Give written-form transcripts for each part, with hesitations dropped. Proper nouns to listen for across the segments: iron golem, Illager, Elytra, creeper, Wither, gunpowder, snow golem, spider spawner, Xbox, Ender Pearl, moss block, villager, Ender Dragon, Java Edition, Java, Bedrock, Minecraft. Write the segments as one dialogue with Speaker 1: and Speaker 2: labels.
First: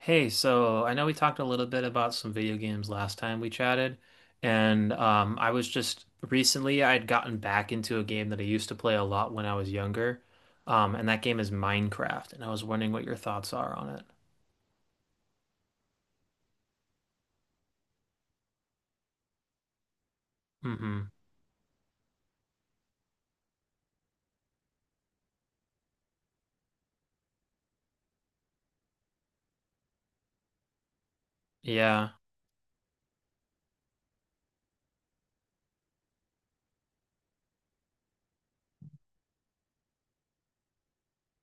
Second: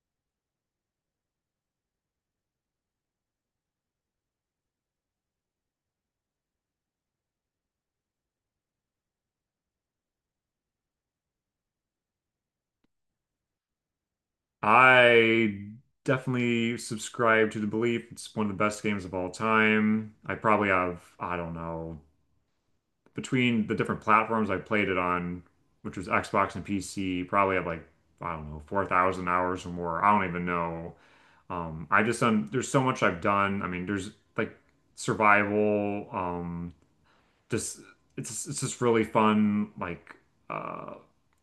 Speaker 1: Hey, so I know we talked a little bit about some video games last time we chatted, and I was just recently I had gotten back into a game that I used to play a lot when I was younger. And that game is Minecraft, and I was wondering what your thoughts are on it.
Speaker 2: I definitely subscribe to the belief it's one of the best games of all time. I probably have,
Speaker 1: Mm-hmm.
Speaker 2: I don't know, between the different platforms I played it on, which was Xbox and PC, probably have like, I don't know, 4,000 hours or more. I don't even know. I
Speaker 1: Yeah.
Speaker 2: just done, there's so much I've done. I mean, there's like survival, just it's just really fun like uh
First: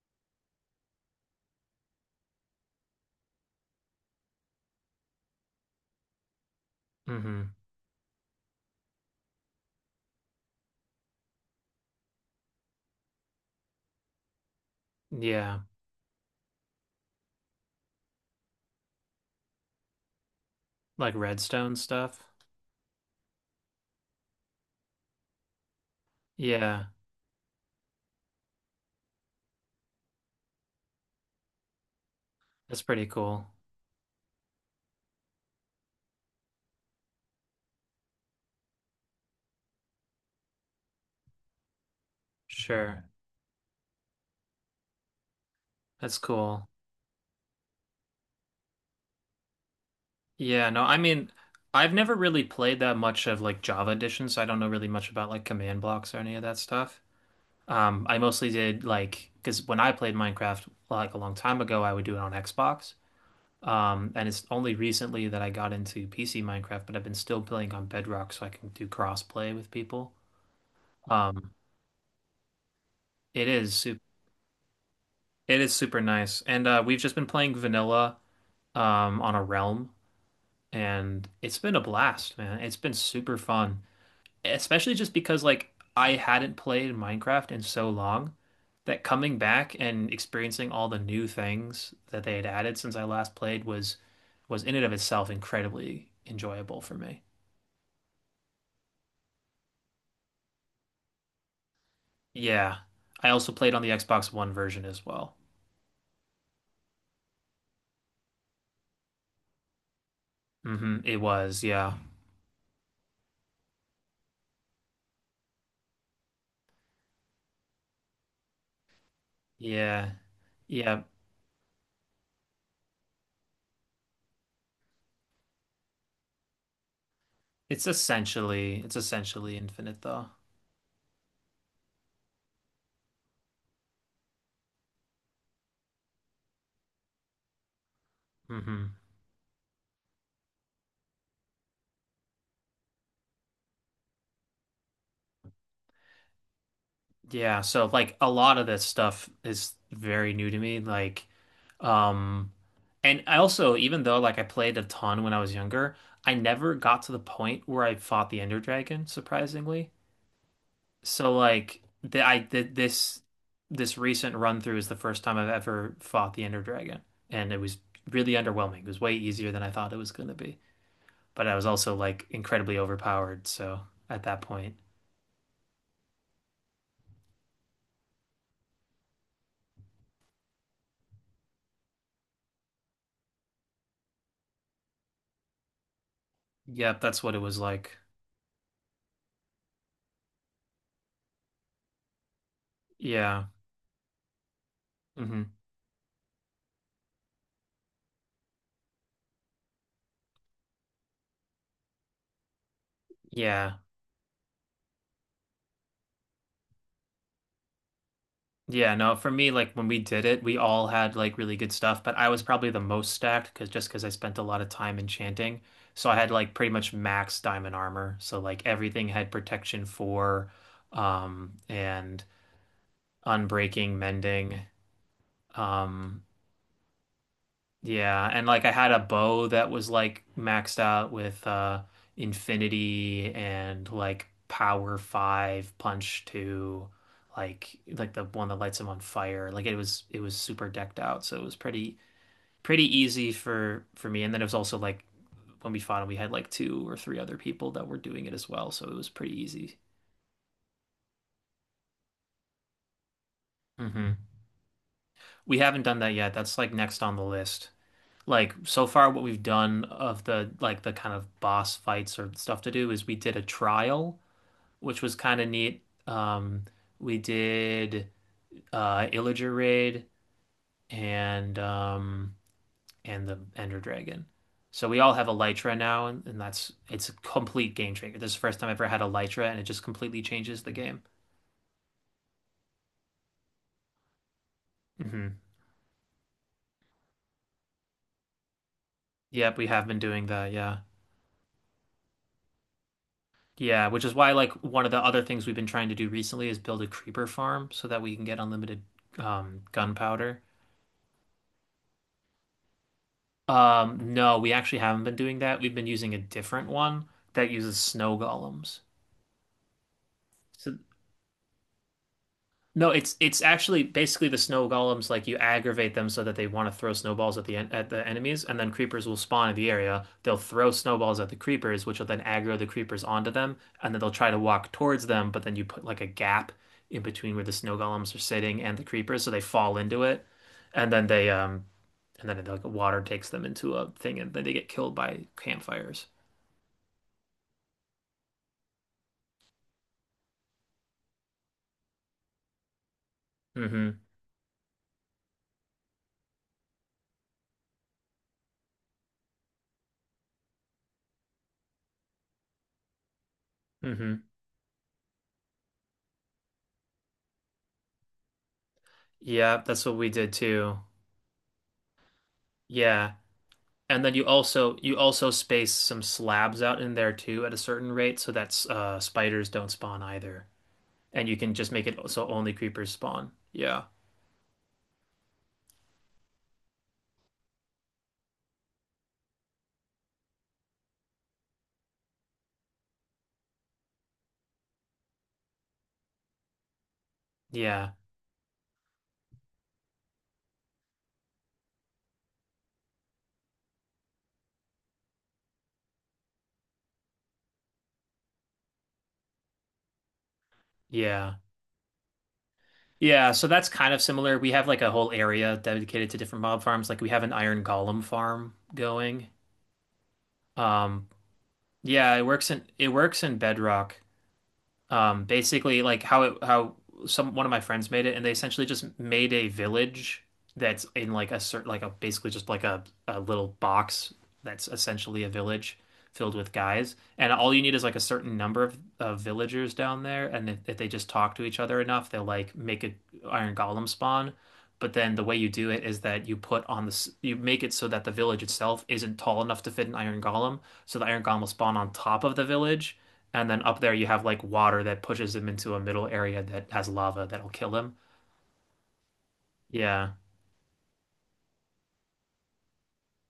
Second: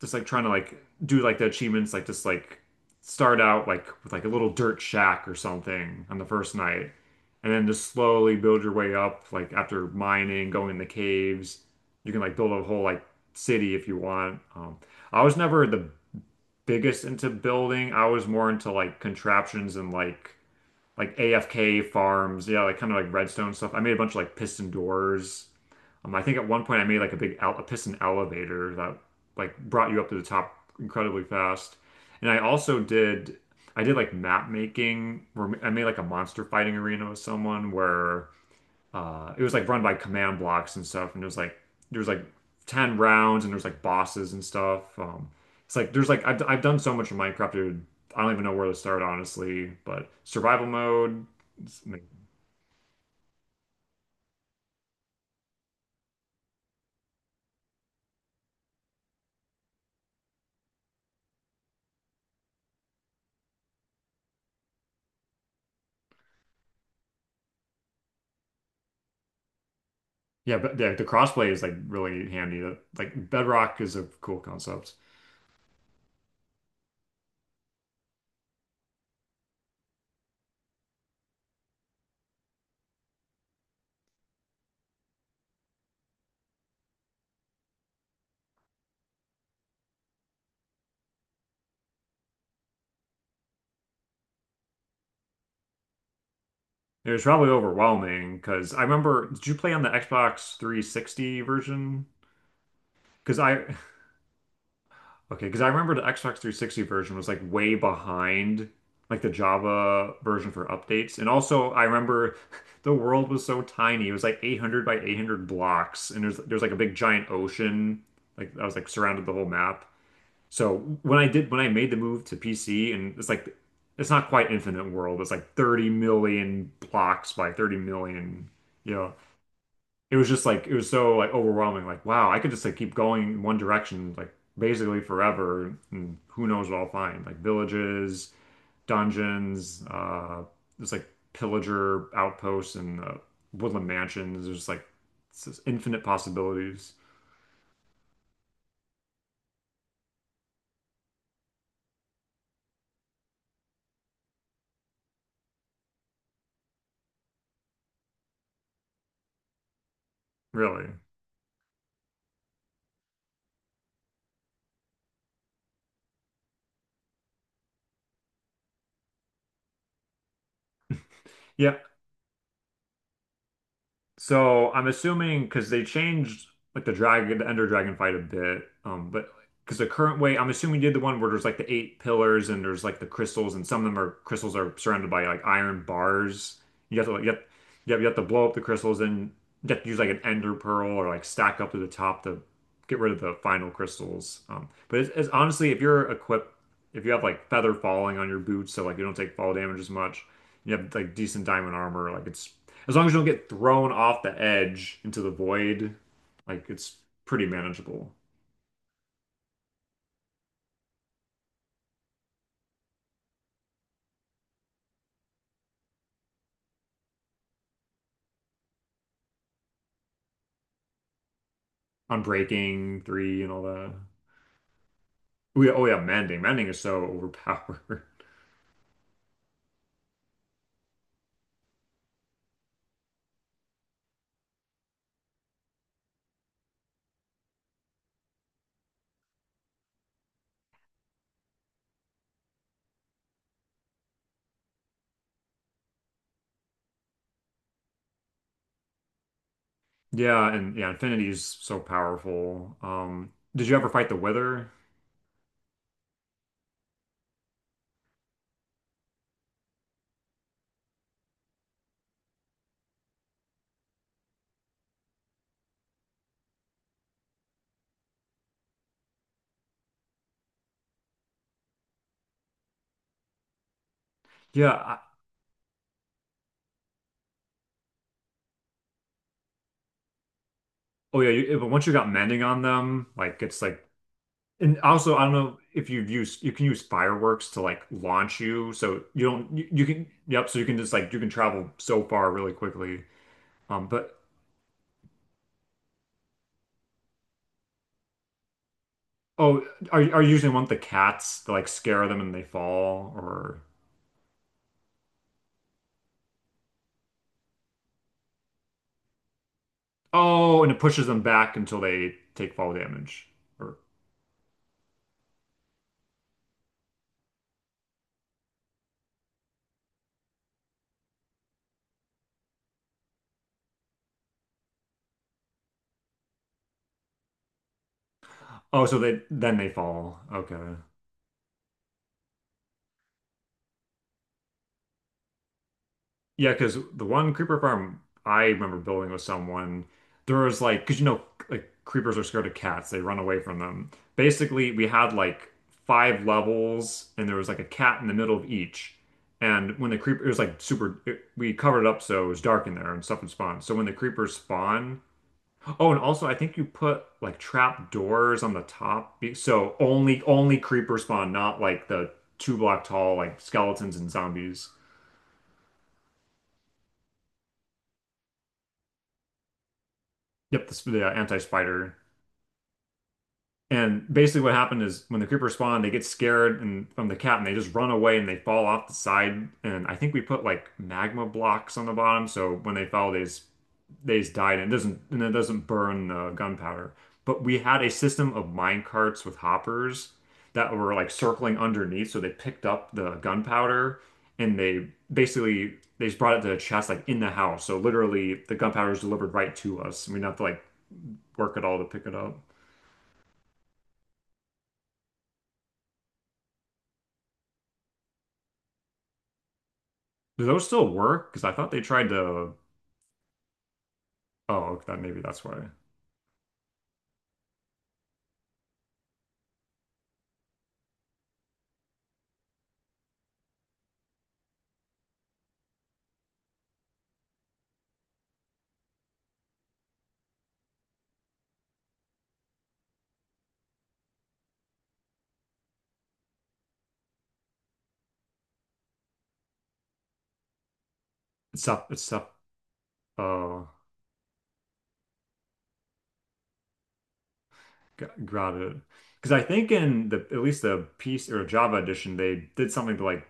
Speaker 2: just like trying to like do like the achievements like just like start out like with like a little dirt shack or something on the first night,
Speaker 1: Mm-hmm.
Speaker 2: and then just slowly build your way up like after mining going in the caves you can like build a whole like city if you want. I was
Speaker 1: Yeah.
Speaker 2: never the biggest into building. I was more into like contraptions and like
Speaker 1: Like redstone
Speaker 2: AFK
Speaker 1: stuff.
Speaker 2: farms, yeah, like kind of like redstone stuff. I made a bunch of like piston doors. I think at one point I
Speaker 1: Yeah,
Speaker 2: made like a big el a piston elevator that like brought you up to the top incredibly fast. And I also
Speaker 1: that's pretty
Speaker 2: did
Speaker 1: cool.
Speaker 2: I did like map making where I made like a monster fighting arena with someone where it was like run by command blocks and stuff, and it was like there was like 10
Speaker 1: Sure.
Speaker 2: rounds and there's like bosses and stuff. It's like there's
Speaker 1: That's
Speaker 2: like I've
Speaker 1: cool.
Speaker 2: done so much in Minecraft, dude. I don't even know where to start, honestly, but survival
Speaker 1: Yeah, no, I
Speaker 2: mode
Speaker 1: mean,
Speaker 2: it's
Speaker 1: I've
Speaker 2: amazing.
Speaker 1: never really played that much of like Java Edition, so I don't know really much about like command blocks or any of that stuff. I mostly did like because when I played Minecraft like a long time ago, I would do it on Xbox. And it's only recently that I got into PC Minecraft, but I've been still playing on Bedrock so I can do crossplay with people.
Speaker 2: Yeah, but the crossplay
Speaker 1: Um,
Speaker 2: is like really handy. The- Like
Speaker 1: it is
Speaker 2: Bedrock is
Speaker 1: super,
Speaker 2: a cool concept.
Speaker 1: it is super nice. And we've just been playing vanilla on a realm, and it's been a blast, man. It's been super fun, especially just because like I hadn't played Minecraft in so long that coming back and experiencing all the new things that they had added since I last played was in and of itself incredibly enjoyable for
Speaker 2: It
Speaker 1: me.
Speaker 2: was probably overwhelming because I remember, did you play on the Xbox 360 version?
Speaker 1: Yeah. I
Speaker 2: Because
Speaker 1: also
Speaker 2: I,
Speaker 1: played on the Xbox One version as well.
Speaker 2: okay, because I remember the Xbox 360 version was like way behind like the Java version for
Speaker 1: Hmm.
Speaker 2: updates.
Speaker 1: It
Speaker 2: And
Speaker 1: was,
Speaker 2: also, I
Speaker 1: yeah.
Speaker 2: remember the world was so tiny. It was like 800 by 800 blocks, and there's like a big giant ocean. Like I was like surrounded the whole map.
Speaker 1: Yeah.
Speaker 2: So
Speaker 1: Yeah.
Speaker 2: when I did when I made the move to PC and it's like it's not quite infinite world. It's like 30 million blocks by 30
Speaker 1: It's
Speaker 2: million,
Speaker 1: essentially
Speaker 2: you
Speaker 1: it's
Speaker 2: know.
Speaker 1: essentially infinite
Speaker 2: It was
Speaker 1: though.
Speaker 2: just like it was so like overwhelming like wow, I could just like keep going in one direction like basically forever and who knows what I'll find. Like villages,
Speaker 1: Hmm.
Speaker 2: dungeons, there's like pillager outposts and woodland mansions. There's like it's just infinite possibilities,
Speaker 1: Yeah, so like a lot of this stuff is very new to me. Like, um And I also, even though like I played a ton when I was younger, I never got to the point where I fought the Ender Dragon, surprisingly.
Speaker 2: really.
Speaker 1: So like the I did this recent run through is the first time I've ever fought the Ender Dragon, and it was really underwhelming. It was way easier than I thought it was going to be, but I was
Speaker 2: Yeah,
Speaker 1: also like incredibly overpowered. So at that
Speaker 2: so
Speaker 1: point,
Speaker 2: I'm assuming because they changed like the dragon, the Ender Dragon fight a bit, but because the current way, I'm assuming you did the one where there's like the eight pillars and there's like the crystals, and some of them are crystals are surrounded by like iron bars. You
Speaker 1: yep,
Speaker 2: have to like
Speaker 1: that's what it was like.
Speaker 2: you have to blow up the crystals, and you have to use like an Ender Pearl or like stack up to the top to get rid of the
Speaker 1: Yeah.
Speaker 2: final crystals. But it's
Speaker 1: Hmm.
Speaker 2: honestly, if you're equipped, if you have like feather falling on your boots, so like you don't take fall damage as much, you have like decent diamond armor, like it's as long as you don't get
Speaker 1: Yeah.
Speaker 2: thrown off the edge into the void, like it's pretty manageable.
Speaker 1: Yeah, no, for me, like when we did it, we all had like really good stuff, but I was probably the most stacked because just because I spent a lot of time enchanting. So I had like pretty much max diamond armor. So like everything had protection four,
Speaker 2: On
Speaker 1: and
Speaker 2: breaking three and all that.
Speaker 1: unbreaking, mending,
Speaker 2: Oh yeah, oh yeah,
Speaker 1: um,
Speaker 2: mending. Mending is so overpowered.
Speaker 1: yeah, and like I had a bow that was like maxed out with infinity and like power five, punch two, like the one that lights him on fire. Like it was super decked out, so it was pretty easy for me. And then it was also like when we fought him, we had like two or three other people that were doing it as well, so it was pretty easy.
Speaker 2: Yeah, and yeah, infinity is so powerful. Did you ever fight the
Speaker 1: Hmm.
Speaker 2: Wither?
Speaker 1: We haven't done that yet. That's like next on the list. Like so far what we've done of the like the kind of boss fights or stuff to do is we did a trial, which was kind of neat. We did Illager raid, and um and the Ender Dragon.
Speaker 2: Yeah.
Speaker 1: So we all have Elytra now, and that's it's a complete game changer. This is the first time I've ever had Elytra, and it just completely changes the game.
Speaker 2: Oh yeah, you, but once you got mending on them, like it's like and also I don't
Speaker 1: Hmm.
Speaker 2: know if you've used you can use fireworks to like launch you so you don't
Speaker 1: Yep, we
Speaker 2: you
Speaker 1: have been
Speaker 2: can
Speaker 1: doing
Speaker 2: yep,
Speaker 1: that,
Speaker 2: so you can
Speaker 1: yeah.
Speaker 2: just like you can travel so far really quickly.
Speaker 1: Yeah, which is
Speaker 2: But
Speaker 1: why like one of the other things we've been trying to do recently is build a creeper farm so that we can get unlimited
Speaker 2: Oh, are you
Speaker 1: gunpowder.
Speaker 2: usually want the cats to like scare them and they fall? Or
Speaker 1: No, we actually haven't been doing that. We've been using a different one that uses snow golems.
Speaker 2: oh, and
Speaker 1: So
Speaker 2: it pushes them back until they take fall
Speaker 1: no, it's
Speaker 2: damage?
Speaker 1: it's
Speaker 2: Or
Speaker 1: actually basically the snow golems, like you aggravate them so that they want to throw snowballs at the en at the enemies, and then creepers will spawn in the area. They'll throw snowballs at the creepers, which will then aggro the creepers onto them, and then they'll try to walk towards them, but then you put like a gap in between where the snow golems are sitting and the
Speaker 2: oh, so they
Speaker 1: creepers so they
Speaker 2: then they
Speaker 1: fall into
Speaker 2: fall.
Speaker 1: it,
Speaker 2: Okay.
Speaker 1: and then they um and then like water takes them into a thing and then they get killed by campfires.
Speaker 2: Yeah, because the one creeper farm I remember building with someone, there was like because you know like creepers are scared of cats, they run away from them.
Speaker 1: Mm-hmm.
Speaker 2: Basically, we had like 5 levels and there was like a cat in the middle of each. And when the creeper, it was like super, it, we covered it up so it was dark in there and stuff would spawn. So when the
Speaker 1: Mm-hmm.
Speaker 2: creepers spawn, oh, and also I think you put like trap doors on the top, be-
Speaker 1: Yeah,
Speaker 2: so
Speaker 1: that's what we
Speaker 2: only
Speaker 1: did
Speaker 2: only
Speaker 1: too.
Speaker 2: creeper spawn, not like the two block
Speaker 1: Yeah.
Speaker 2: tall like skeletons
Speaker 1: And
Speaker 2: and
Speaker 1: then you
Speaker 2: zombies.
Speaker 1: also you also space some slabs out in there too at a certain rate so that spiders don't spawn either.
Speaker 2: Yep, the, sp- the
Speaker 1: And you can just make
Speaker 2: anti-spider.
Speaker 1: it so only creepers spawn. Yeah.
Speaker 2: And basically, what happened is when the creepers spawn, they get scared and from the cat, and they just run away and they fall off the side. And I think we put like magma blocks on the bottom, so when they fell, they just died, and it doesn't burn the gunpowder. But we had a
Speaker 1: Yeah.
Speaker 2: system of mine carts with hoppers that were like circling underneath, so they picked up the gunpowder and they basically they just brought it to a chest like in the house. So literally, the gunpowder is delivered right to us, and we didn't have to like
Speaker 1: Yeah.
Speaker 2: work at all to pick it up.
Speaker 1: Yeah, so that's kind of similar. We have like a whole area dedicated to different mob farms. Like we have an iron golem farm going.
Speaker 2: Do those still
Speaker 1: Um
Speaker 2: work? Because I thought they tried
Speaker 1: yeah, it works
Speaker 2: to.
Speaker 1: in it works in Bedrock.
Speaker 2: Oh, okay, that maybe that's why.
Speaker 1: Basically, like how some one of my friends made it, and they essentially just made a village that's in like a certain like a basically just like a little box that's essentially a village filled with guys, and all you need is like a certain number of villagers down there, and if they just talk to each other enough, they'll like make a iron golem spawn. But then the way you do it is that you put on this, you make it so that the village itself isn't tall enough to fit an iron golem. So the iron golem will spawn on
Speaker 2: It's
Speaker 1: top
Speaker 2: up.
Speaker 1: of the village. And then
Speaker 2: Oh,
Speaker 1: up there you have like water that pushes him into a middle area that has lava that'll kill him.
Speaker 2: got it. Because I think in
Speaker 1: Yeah.
Speaker 2: the at least the piece or Java edition, they did something to like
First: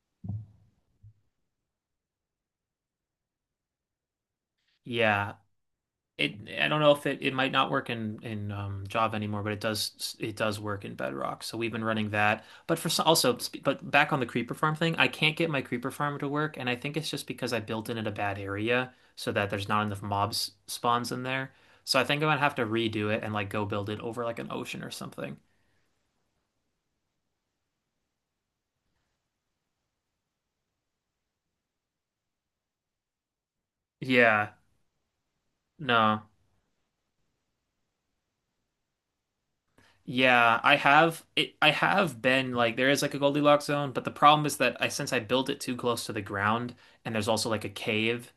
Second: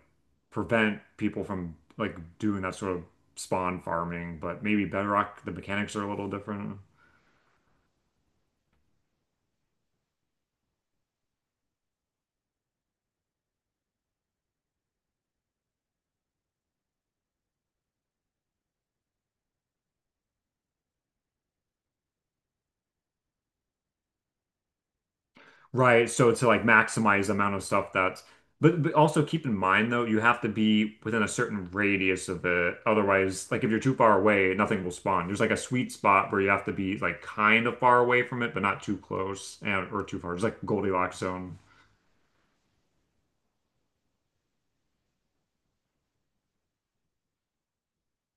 Speaker 2: prevent people from like doing that sort of spawn farming. But maybe
Speaker 1: Yeah.
Speaker 2: Bedrock, the mechanics are a little
Speaker 1: It I
Speaker 2: different.
Speaker 1: don't know if it might not work in Java anymore, but it does work in Bedrock. So we've been running that. But for some, also, but back on the creeper farm thing, I can't get my creeper farm to work, and I think it's just because I built in at a bad area so that there's not enough mobs spawns in there. So I think I'm gonna have to redo it and like go build it over like an ocean or something.
Speaker 2: Right. So to like maximize the amount of stuff that's, but also keep in mind though, you have to be within a certain radius of it. Otherwise, like if you're too far
Speaker 1: Yeah,
Speaker 2: away, nothing will spawn. There's like a sweet
Speaker 1: no.
Speaker 2: spot where you have to be like kind of far away from it, but not too close and or too far. It's like
Speaker 1: Yeah,
Speaker 2: Goldilocks zone.
Speaker 1: I have been like there is like a Goldilocks zone, but the problem is that I since I built it too close to the ground, and there's also like a cave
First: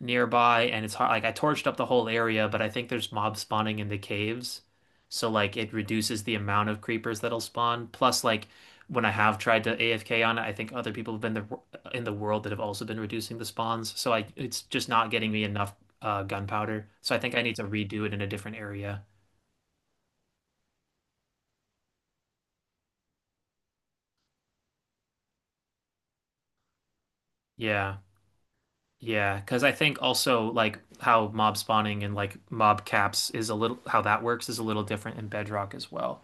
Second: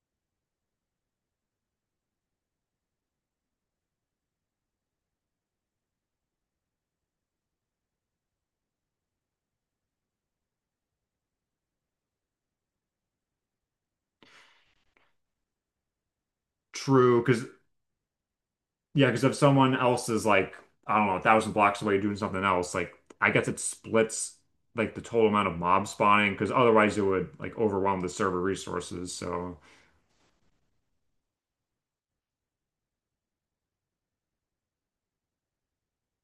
Speaker 1: nearby, and it's hard like I torched up the whole area, but I think there's mob spawning in the caves. So like it reduces the amount of creepers that'll spawn. Plus like when I have tried to AFK on it, I think other people in the world that have also been reducing the spawns. So I it's just not getting me enough gunpowder. So I
Speaker 2: True,
Speaker 1: think I
Speaker 2: because
Speaker 1: need to redo it in a different area.
Speaker 2: yeah, because if someone else is like, I don't know, 1,000 blocks away doing something else, like I guess it splits like the total amount of mob spawning, because otherwise it would like
Speaker 1: Yeah.
Speaker 2: overwhelm the server resources.
Speaker 1: Yeah,
Speaker 2: So,
Speaker 1: because I think also like how mob spawning and like mob caps is a little how that works is a little different in Bedrock as well.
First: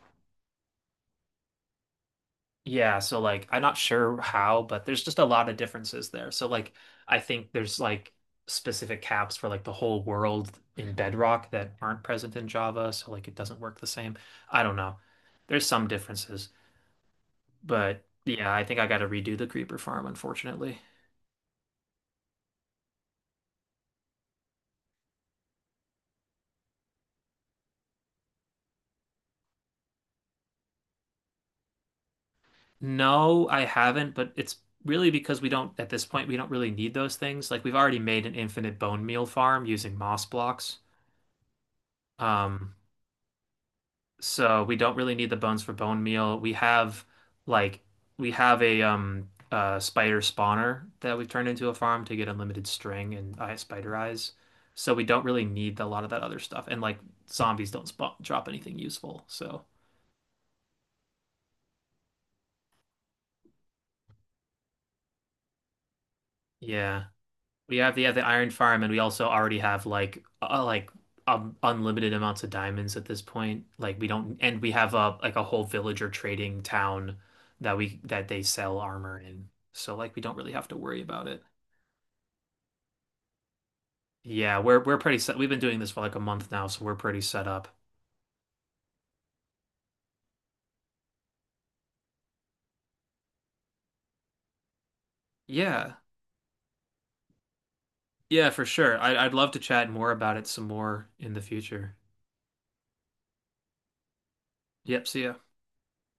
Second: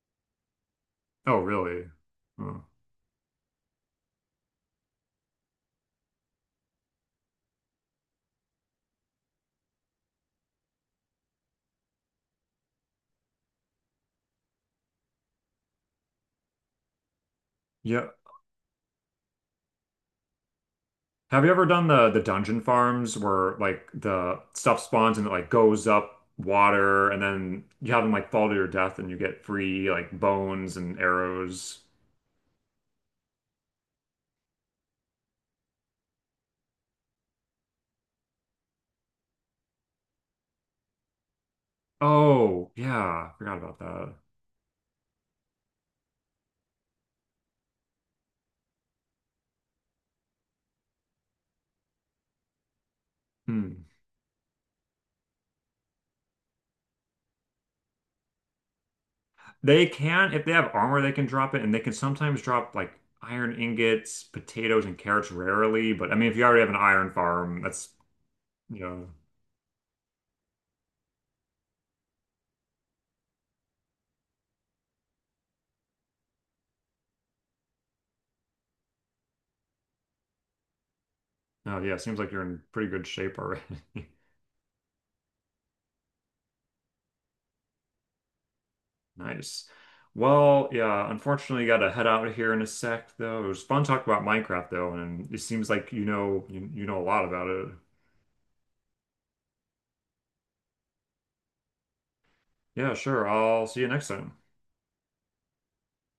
Speaker 2: oh really? Huh.
Speaker 1: Yeah, so like I'm not sure how, but there's just a lot of differences there. So like I think there's like specific caps for like the whole world in Bedrock that aren't present in Java, so like it doesn't work the same. I don't know. There's some differences, but
Speaker 2: Yeah.
Speaker 1: yeah, I think I got to redo the creeper farm, unfortunately.
Speaker 2: Have you ever done the dungeon farms where like the stuff spawns and it like goes up water and then you have them like fall to your death and you get free like bones and arrows?
Speaker 1: No, I haven't, but it's really because we don't, at this point, we don't really need those things. Like we've already made an infinite bone meal farm using moss blocks.
Speaker 2: Oh,
Speaker 1: Um,
Speaker 2: yeah. Forgot about that.
Speaker 1: so we don't really need the bones for bone meal. Like we have a spider spawner that we've turned into a farm to get unlimited string and eye
Speaker 2: Hmm.
Speaker 1: spider eyes. So we don't really need a lot of that other stuff. And like zombies don't spawn, drop anything useful. So
Speaker 2: They can, if they have armor, they can drop it and they can sometimes drop like iron ingots, potatoes, and carrots rarely. But I mean, if you already have an
Speaker 1: yeah.
Speaker 2: iron farm,
Speaker 1: We
Speaker 2: that's,
Speaker 1: have the, yeah, the iron
Speaker 2: you
Speaker 1: farm, and we
Speaker 2: know,
Speaker 1: also already have like unlimited amounts of diamonds at this point. Like we don't, and we have a like a whole villager trading town that we that they sell armor in. So like we don't really have to worry about it.
Speaker 2: oh yeah, seems like you're in pretty good shape already.
Speaker 1: Yeah, we're pretty set. We've been doing this for like a month now, so we're pretty set up.
Speaker 2: Nice. Well, yeah, unfortunately, gotta head out of here in a sec, though. It was fun talking about Minecraft, though, and it seems like
Speaker 1: Yeah,
Speaker 2: you know a lot about it.
Speaker 1: yeah, for sure. I'd love to chat more about it some more in the future.
Speaker 2: Yeah, sure. I'll see you next time.
Speaker 1: Yep, see ya.